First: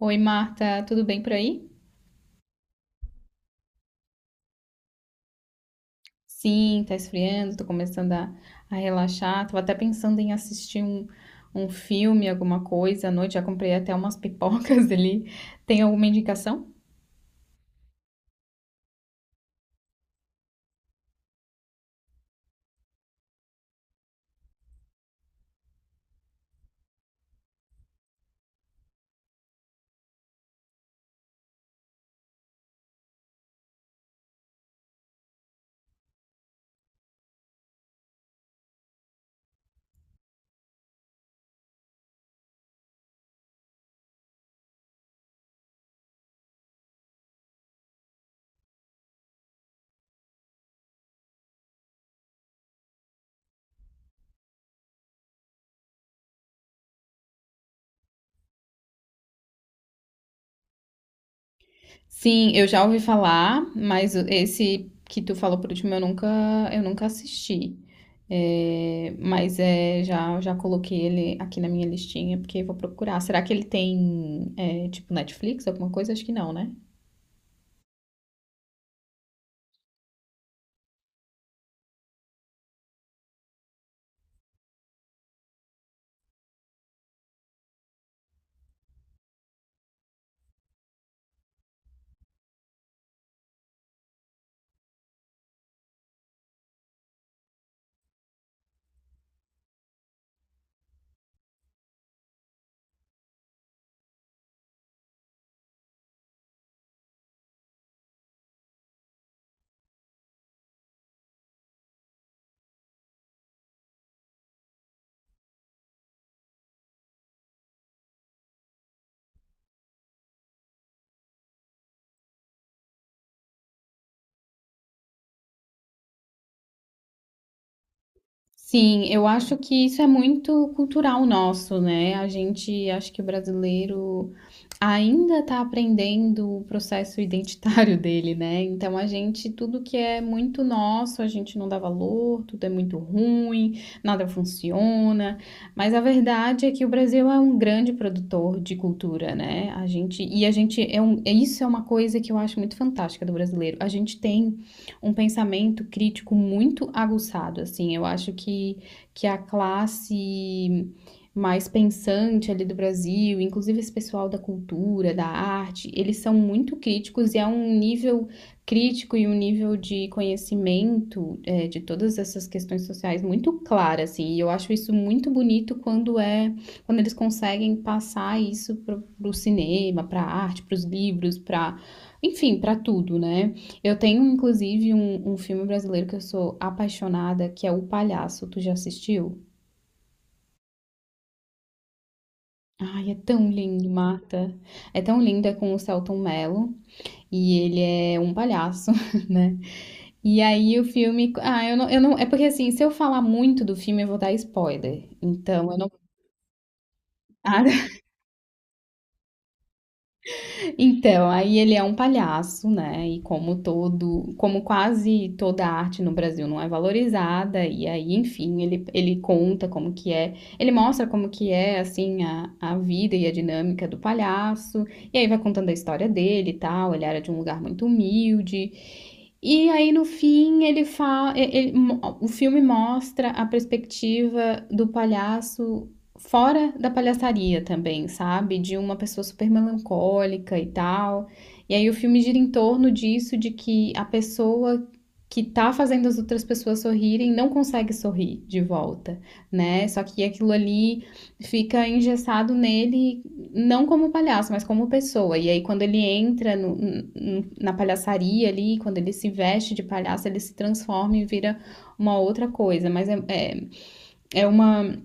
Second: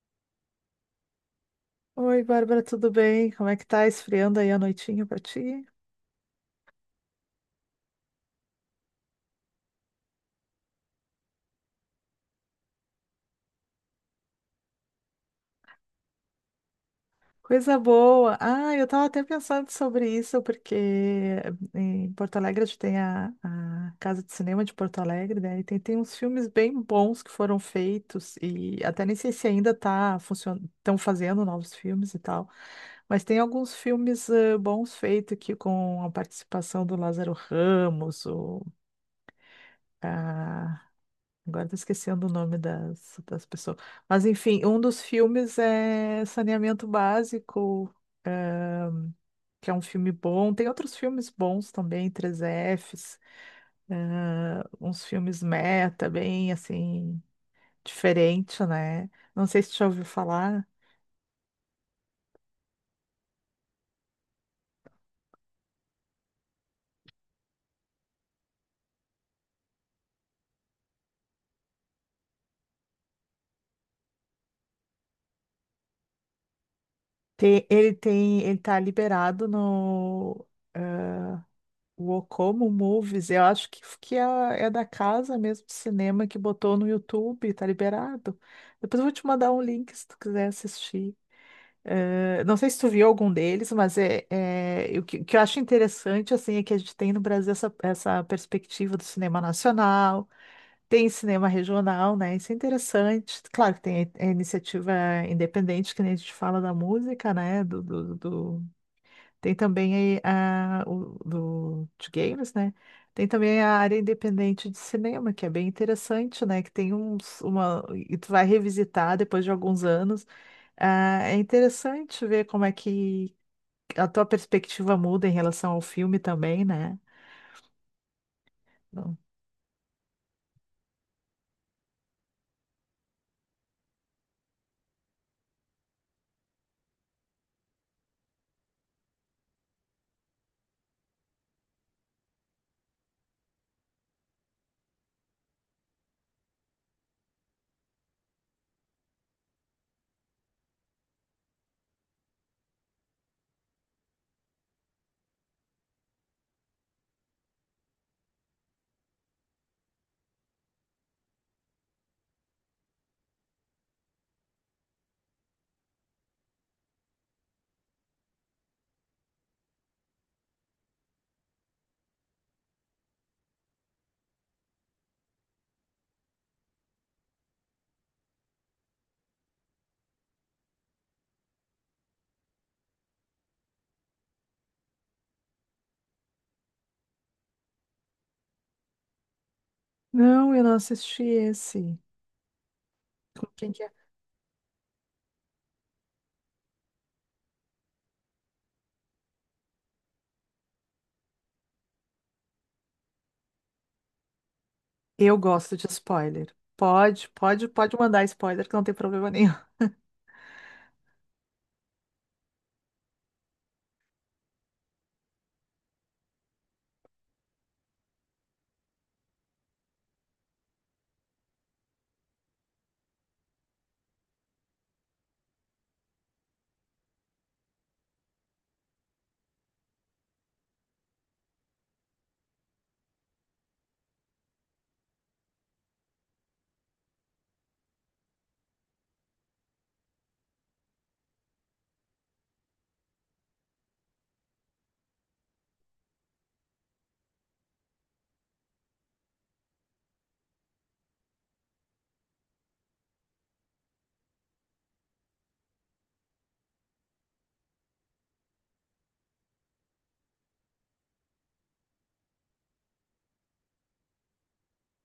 Oi, Marta, tudo bem por aí? Oi, Bárbara, tudo bem? Como é que tá esfriando aí a noitinha pra ti? Sim, tá esfriando, tô começando a relaxar. Tava até pensando em assistir um filme, alguma coisa à noite. Já comprei até umas pipocas ali. Tem alguma indicação? Coisa boa! Ah, eu tava até pensando sobre isso, porque em Porto Alegre a gente tem a Casa de Cinema de Porto Alegre, né? E tem uns filmes bem bons que foram feitos, e até nem sei se ainda tá funcionando, estão fazendo novos filmes e tal, mas tem alguns filmes bons feitos aqui com a participação do Lázaro Ramos, agora tô esquecendo o nome das pessoas. Mas enfim, um dos filmes é Saneamento Básico, é, que é um filme bom. Tem outros filmes bons também, três fs uns filmes meta, bem assim, diferente, né? Não sei se tu já ouviu falar. Sim, eu já ouvi falar, mas esse que tu falou por último eu nunca assisti. É, mas é, já coloquei ele aqui na minha listinha porque eu vou procurar. Será que ele tem, é, tipo, Netflix, alguma coisa? Acho que não, né? Ele tem, ele tá liberado no. é, O Ocomo Movies, eu acho que é, é da casa mesmo de cinema que botou no YouTube, tá liberado. Depois eu vou te mandar um link se tu quiser assistir. Não sei se tu viu algum deles, mas o que eu acho interessante assim é que a gente tem no Brasil essa perspectiva do cinema nacional, tem cinema regional, né? Isso é interessante. Claro que tem a iniciativa independente, que nem a gente fala da música, né? Tem também aí de games, né? Tem também a área independente de cinema, que é bem interessante, né? Que tem e tu vai revisitar depois de alguns anos. Ah, é interessante ver como é que a tua perspectiva muda em relação ao filme também, né? Sim, Não, eu acho que isso é muito cultural nosso, né? A gente, acho que o brasileiro ainda está aprendendo o processo identitário dele, né? Então a gente, tudo que é muito nosso, a gente não dá valor, tudo é muito ruim, nada funciona. Mas a verdade é que o Brasil é um grande produtor de cultura, né? A gente, e a gente é um, isso é uma coisa que eu acho muito fantástica do brasileiro. A gente tem um pensamento crítico muito aguçado, assim. Eu acho que a classe mais pensante ali do Brasil, inclusive esse pessoal da cultura, da arte, eles são muito críticos e é um nível crítico e um nível de conhecimento é, de todas essas questões sociais muito claro, assim. E eu acho isso muito bonito quando eles conseguem passar isso para o cinema, para a arte, para os livros, para enfim, para tudo, né? Eu tenho, inclusive, um filme brasileiro que eu sou apaixonada, que é O Palhaço. Tu já assistiu? Não, eu não assisti esse. Ai, é Com tão quem que lindo, é? Marta. É tão lindo, é com o Selton Mello. E ele é um palhaço, né? E aí o filme. Ah, eu não. É porque assim, se eu falar muito do filme, eu vou dar spoiler. Eu Então, gosto eu de não. spoiler. Pode, pode, pode mandar spoiler, que não tem problema nenhum. Então, aí ele é um palhaço, né? E como todo, como quase toda arte no Brasil não é valorizada, e aí, enfim, ele conta como que é, ele mostra como que é, assim, a vida e a dinâmica do palhaço, e aí vai contando a história dele e tal, ele era de um lugar muito humilde, e aí no fim ele fala, o filme mostra a perspectiva do palhaço fora da palhaçaria também, sabe? De uma pessoa super melancólica e tal. E aí o filme gira em torno disso, de que a pessoa que tá fazendo as outras pessoas sorrirem não consegue sorrir de volta, né? Só que aquilo ali fica engessado nele não como palhaço, mas como pessoa. E aí, quando ele entra na palhaçaria ali, quando ele se veste de palhaço, ele se transforma e vira uma outra coisa. Mas é uma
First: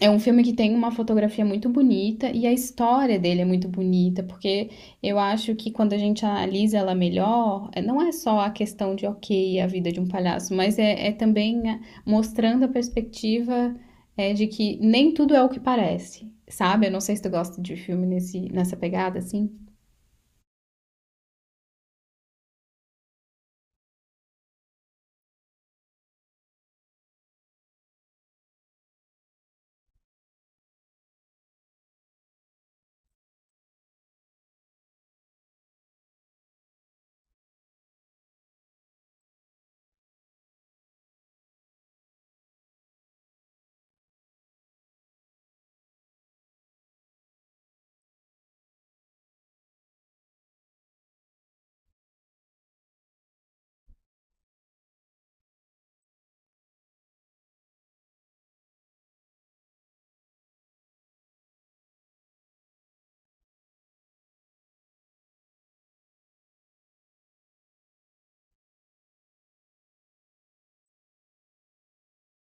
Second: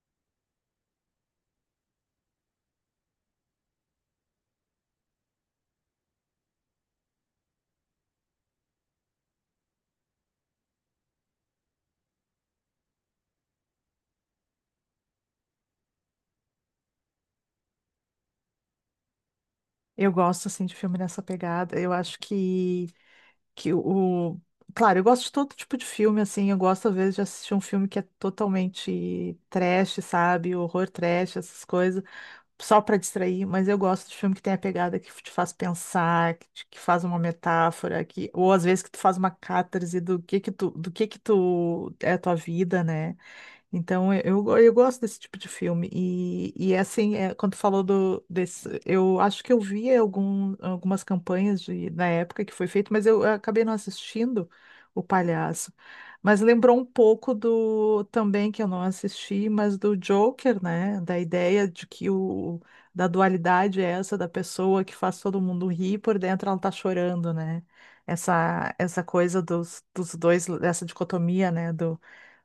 é um filme que tem uma fotografia muito bonita e a história dele é muito bonita, porque eu acho que quando a gente analisa ela melhor, não é só a questão de, ok, a vida de um palhaço, mas é também mostrando a perspectiva de que nem tudo é o que parece, sabe? Eu não sei se tu gosta de filme nesse, nessa pegada, assim. Eu gosto, assim, de filme nessa pegada. Eu acho que o... Claro, eu gosto de todo tipo de filme, assim, eu gosto às vezes de assistir um filme que é totalmente trash, sabe? Horror trash, essas coisas, só pra distrair, mas eu gosto de filme que tem a pegada que te faz pensar, que faz uma metáfora, que... ou às vezes que tu faz uma catarse do que tu, do que tu é a tua vida, né? Então, eu gosto desse tipo de filme. E é assim, é, quando tu falou desse, eu acho que eu vi algumas campanhas de, na época que foi feito, mas eu acabei não assistindo O Palhaço. Mas lembrou um pouco do, também, que eu não assisti, mas do Joker, né? Da ideia de da dualidade é essa, da pessoa que faz todo mundo rir, por dentro ela tá chorando, né? Essa coisa dos dois, essa dicotomia, né?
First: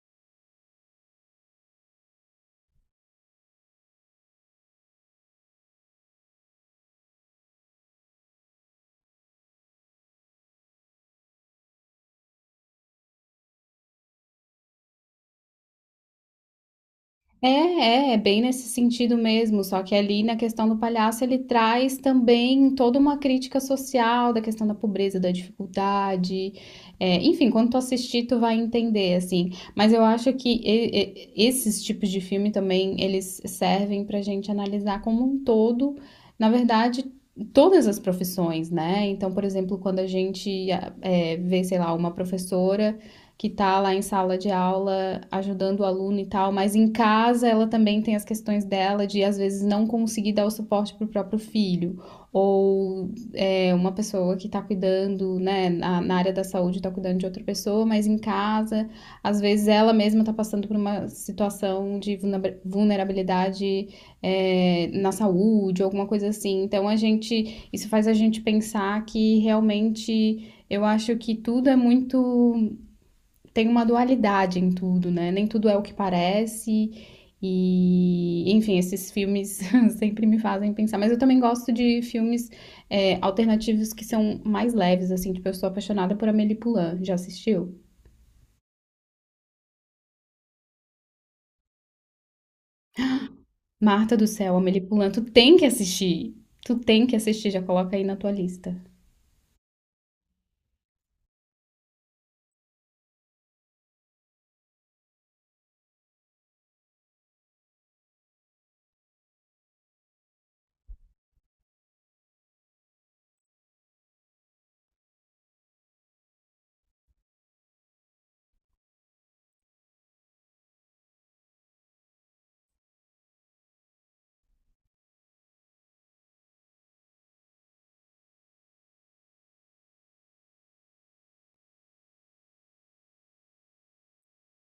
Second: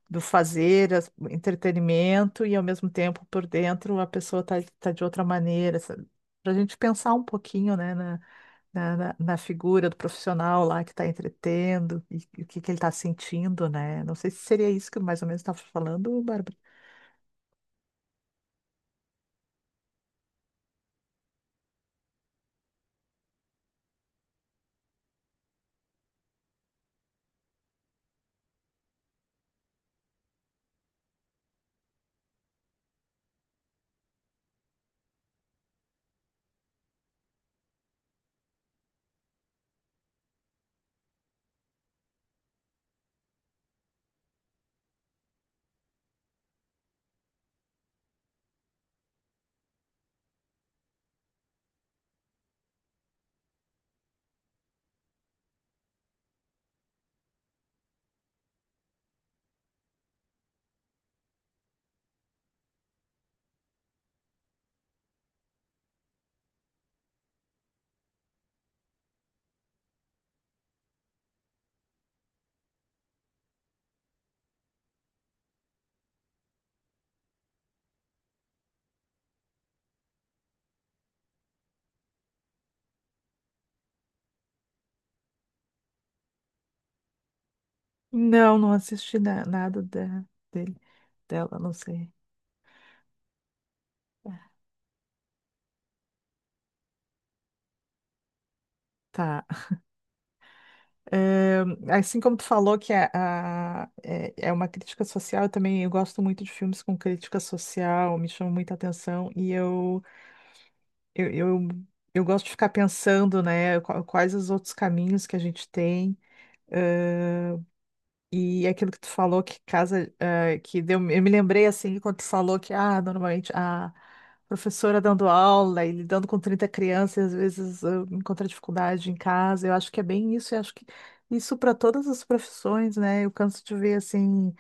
do fazer, entretenimento, e ao mesmo tempo por dentro a pessoa tá de outra maneira. Para a gente pensar um pouquinho, né, na figura do profissional lá que está entretendo e o que ele está sentindo, né? Não sei se seria isso que mais ou menos estava falando, Bárbara. É bem nesse sentido mesmo, só que ali na questão do palhaço ele traz também toda uma crítica social da questão da pobreza, da dificuldade, é, enfim, quando tu assistir tu vai entender, assim, mas eu acho que esses tipos de filme também, eles servem pra gente analisar como um todo, na verdade, todas as profissões, né, então, por exemplo, quando a gente ah, é, vê, sei lá, uma professora que tá lá em sala de aula ajudando o aluno e tal, mas em casa ela também tem as questões dela de às vezes não conseguir dar o suporte pro próprio filho, ou é, uma pessoa que tá cuidando, né, na área da saúde tá cuidando de outra pessoa, mas em casa, às vezes ela mesma tá passando por uma situação de vulnerabilidade é, na saúde, alguma coisa assim. Então a gente, isso faz a gente pensar que realmente eu acho que tudo é muito tem uma dualidade em tudo, né? Nem tudo é o que parece. E, enfim, esses filmes sempre me fazem pensar. Mas eu também gosto de filmes é, alternativos que são mais leves, assim. Tipo, eu sou apaixonada por Amélie Poulain. Já assistiu? Nada dele, dela, não sei. Marta do Céu, Amélie Poulain. Tu tem que assistir. Tu tem que assistir. Já coloca aí na tua lista. Tá. Eh, assim como tu falou que é, é uma crítica social, eu também eu gosto muito de filmes com crítica social, me chama muita atenção e eu Eu, eu, eu gosto de ficar pensando, né, quais os outros caminhos que a gente tem. ãh, e aquilo que tu falou que casa, que deu, eu me lembrei assim, quando tu falou que, ah, normalmente a professora dando aula e lidando com 30 crianças, às vezes encontra dificuldade em casa. Eu acho que é bem isso, eu acho que isso para todas as profissões, né? Eu canso de ver assim,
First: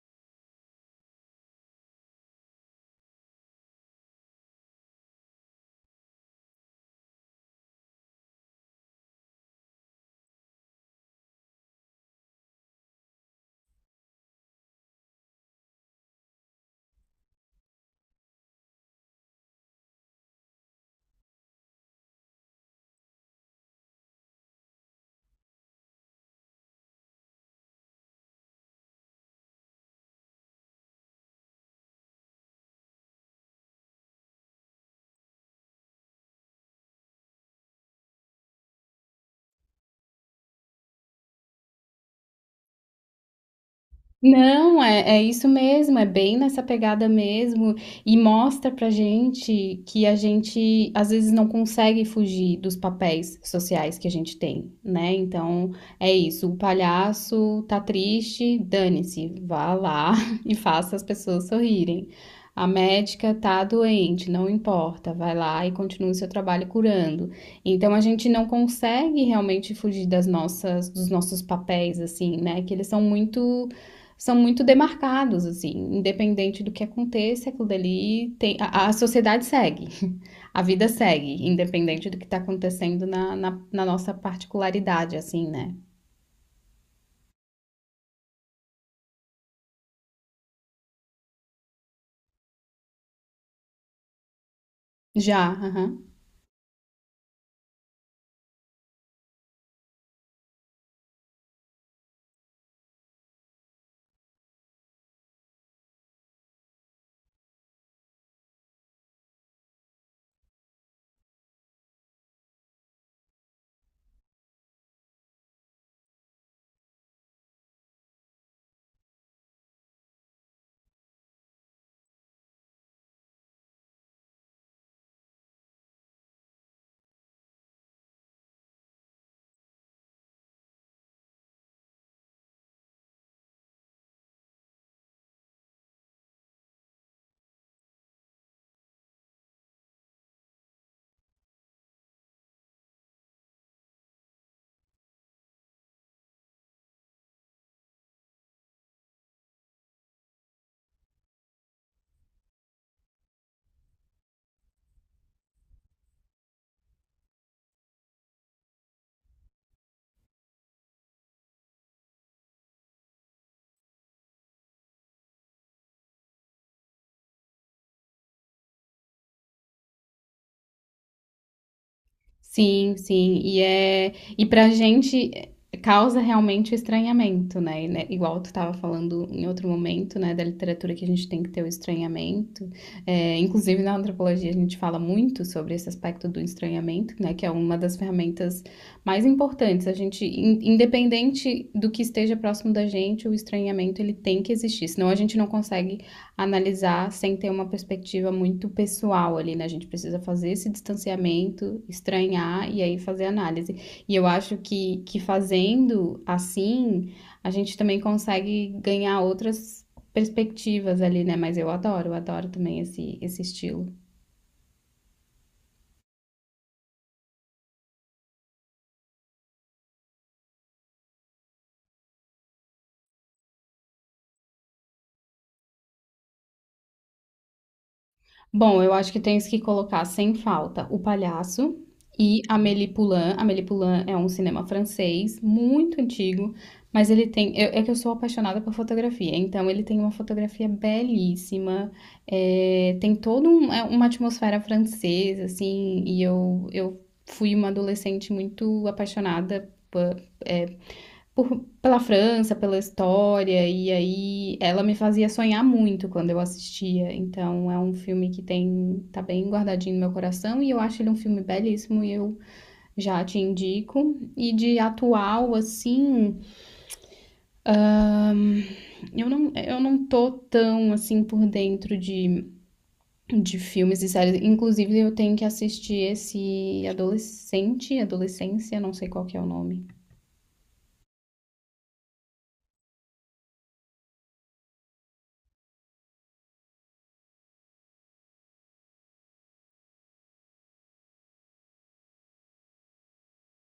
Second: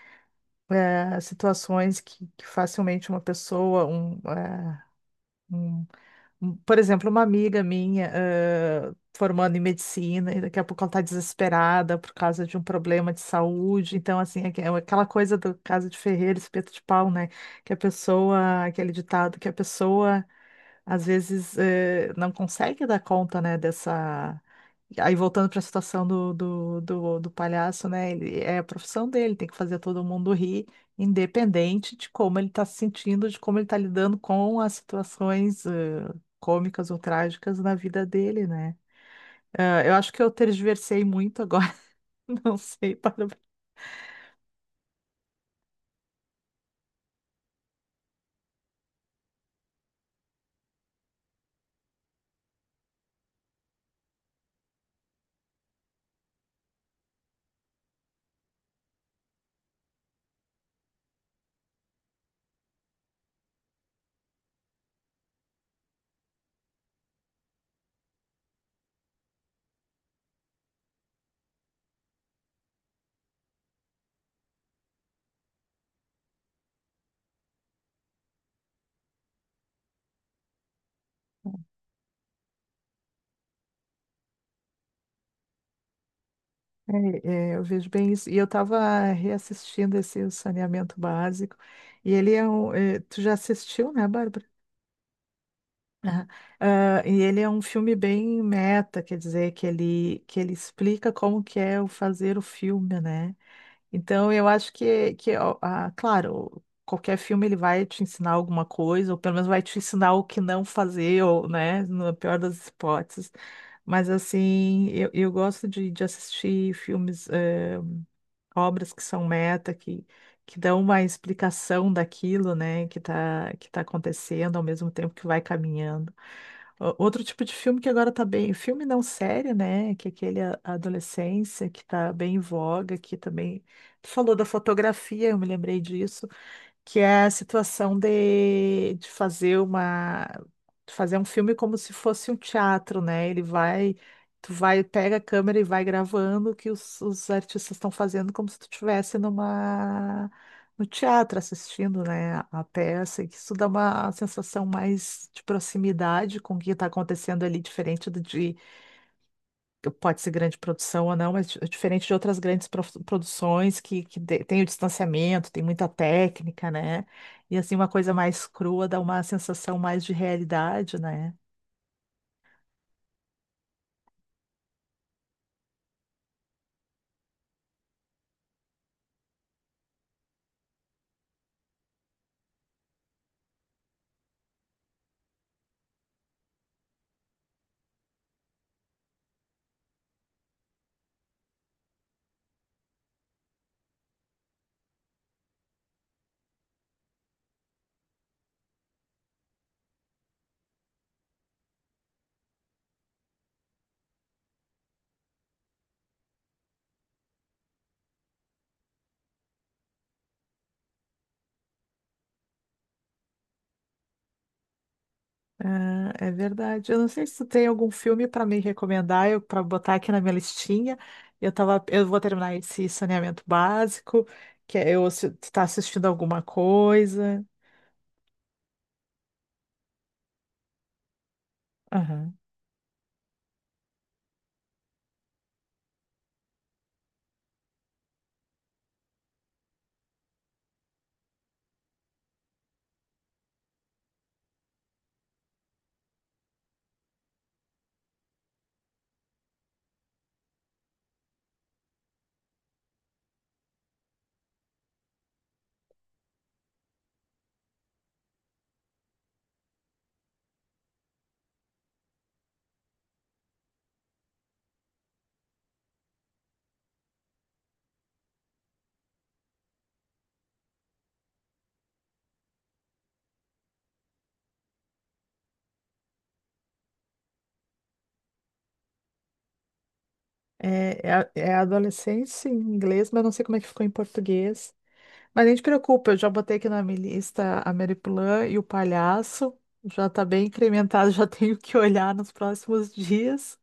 situações que facilmente uma pessoa, um, por exemplo, uma amiga minha, formando em medicina, e daqui a pouco ela está desesperada por causa de um problema de saúde. Então, assim, aquela coisa do caso de Ferreira, espeto de pau, né? Que a pessoa, aquele ditado, que a pessoa às vezes não consegue dar conta, né, dessa. Aí voltando para a situação do palhaço, né? Ele, é a profissão dele, tem que fazer todo mundo rir, independente de como ele está se sentindo, de como ele está lidando com as situações cômicas ou trágicas na vida dele, né? Ah, eu acho que eu tergiversei muito agora, não sei, para... Não, é, é isso mesmo, é bem nessa pegada mesmo, e mostra pra gente que a gente às vezes não consegue fugir dos papéis sociais que a gente tem, né? Então é isso, o palhaço tá triste, dane-se, vá lá e faça as pessoas sorrirem. A médica tá doente, não importa, vai lá e continue seu trabalho curando. Então a gente não consegue realmente fugir das nossas, dos nossos papéis, assim, né? Que eles são muito demarcados, assim, independente do que aconteça, aquilo dali tem, a sociedade segue, a vida segue, independente do que está acontecendo na nossa particularidade, assim, né? É, é, eu vejo bem isso. E eu estava reassistindo esse O Saneamento Básico, e ele é um. Tu já assistiu, né, Bárbara? Já, aham. Aham. Ah, e ele é um filme bem meta, quer dizer, que ele explica como que é o fazer o filme, né? Então, eu acho que ó, ah, claro, qualquer filme ele vai te ensinar alguma coisa, ou pelo menos vai te ensinar o que não fazer, ou, né, na pior das hipóteses. Mas, assim, eu gosto de assistir filmes, obras que são meta, que dão uma explicação daquilo, né, que tá acontecendo ao mesmo tempo que vai caminhando. Outro tipo de filme que agora tá bem, filme não série, né? Que é aquele a adolescência que tá bem em voga, que também. Tu falou da fotografia, eu me lembrei disso que é a situação de fazer uma de fazer um filme como se fosse um teatro, né? Tu vai, pega a câmera e vai gravando o que os artistas estão fazendo como se tu estivesse numa no teatro assistindo, né, a peça, e que isso dá uma sensação mais de proximidade com o que está acontecendo ali, diferente do de pode ser grande produção ou não, mas diferente de outras grandes produções que tem o distanciamento, tem muita técnica, né? E assim, uma coisa mais crua dá uma sensação mais de realidade, né? Sim, sim. E pra gente é, causa realmente o estranhamento, né? E, né, igual tu estava falando em outro momento, né, da literatura que a gente tem que ter o estranhamento. É, inclusive na antropologia a gente fala muito sobre esse aspecto do estranhamento, né, que é uma das ferramentas mais importantes. A gente, independente do que esteja próximo da gente, o estranhamento ele tem que existir, senão a gente não consegue analisar sem ter uma perspectiva muito pessoal ali, né? A gente precisa fazer esse distanciamento, estranhar e aí fazer análise. E eu acho que fazendo assim, a gente também consegue ganhar outras perspectivas ali, né? Mas eu adoro também esse estilo. Ah, é verdade. Eu não sei se tu tem algum filme para me recomendar, eu para botar aqui na minha listinha. Eu vou terminar esse saneamento básico, que é eu se tu tá assistindo alguma coisa. Bom, eu acho que tens que colocar sem falta O Palhaço Aham. e Amélie Poulain. Amélie Poulain é um cinema francês muito antigo, mas ele tem. É que eu sou apaixonada por fotografia, então ele tem uma fotografia belíssima, é, tem toda é uma atmosfera francesa, assim, e eu fui uma adolescente muito apaixonada pela França, pela história, e aí ela me fazia sonhar muito quando eu assistia. Então é um filme que tem, tá bem guardadinho no meu coração e eu acho ele um filme belíssimo e eu já te indico. E de atual, assim, ahn, eu não tô tão assim por dentro de filmes e séries. Inclusive, eu tenho que assistir esse Adolescência, não sei qual que é o nome. É, é, é adolescência em inglês, mas eu não sei como é que ficou em português. Mas nem te preocupa, eu já botei aqui na minha lista a Mary Plan e o Palhaço. Já tá bem incrementado, já tenho que olhar nos próximos dias.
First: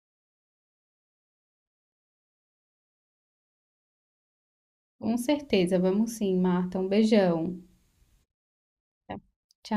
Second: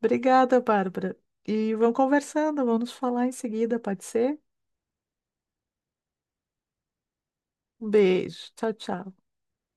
Obrigada, Bárbara. E vamos conversando, vamos falar em seguida, pode ser? Com certeza, vamos sim, Marta. Um beijão. Um beijo. Tchau, tchau. Tchau.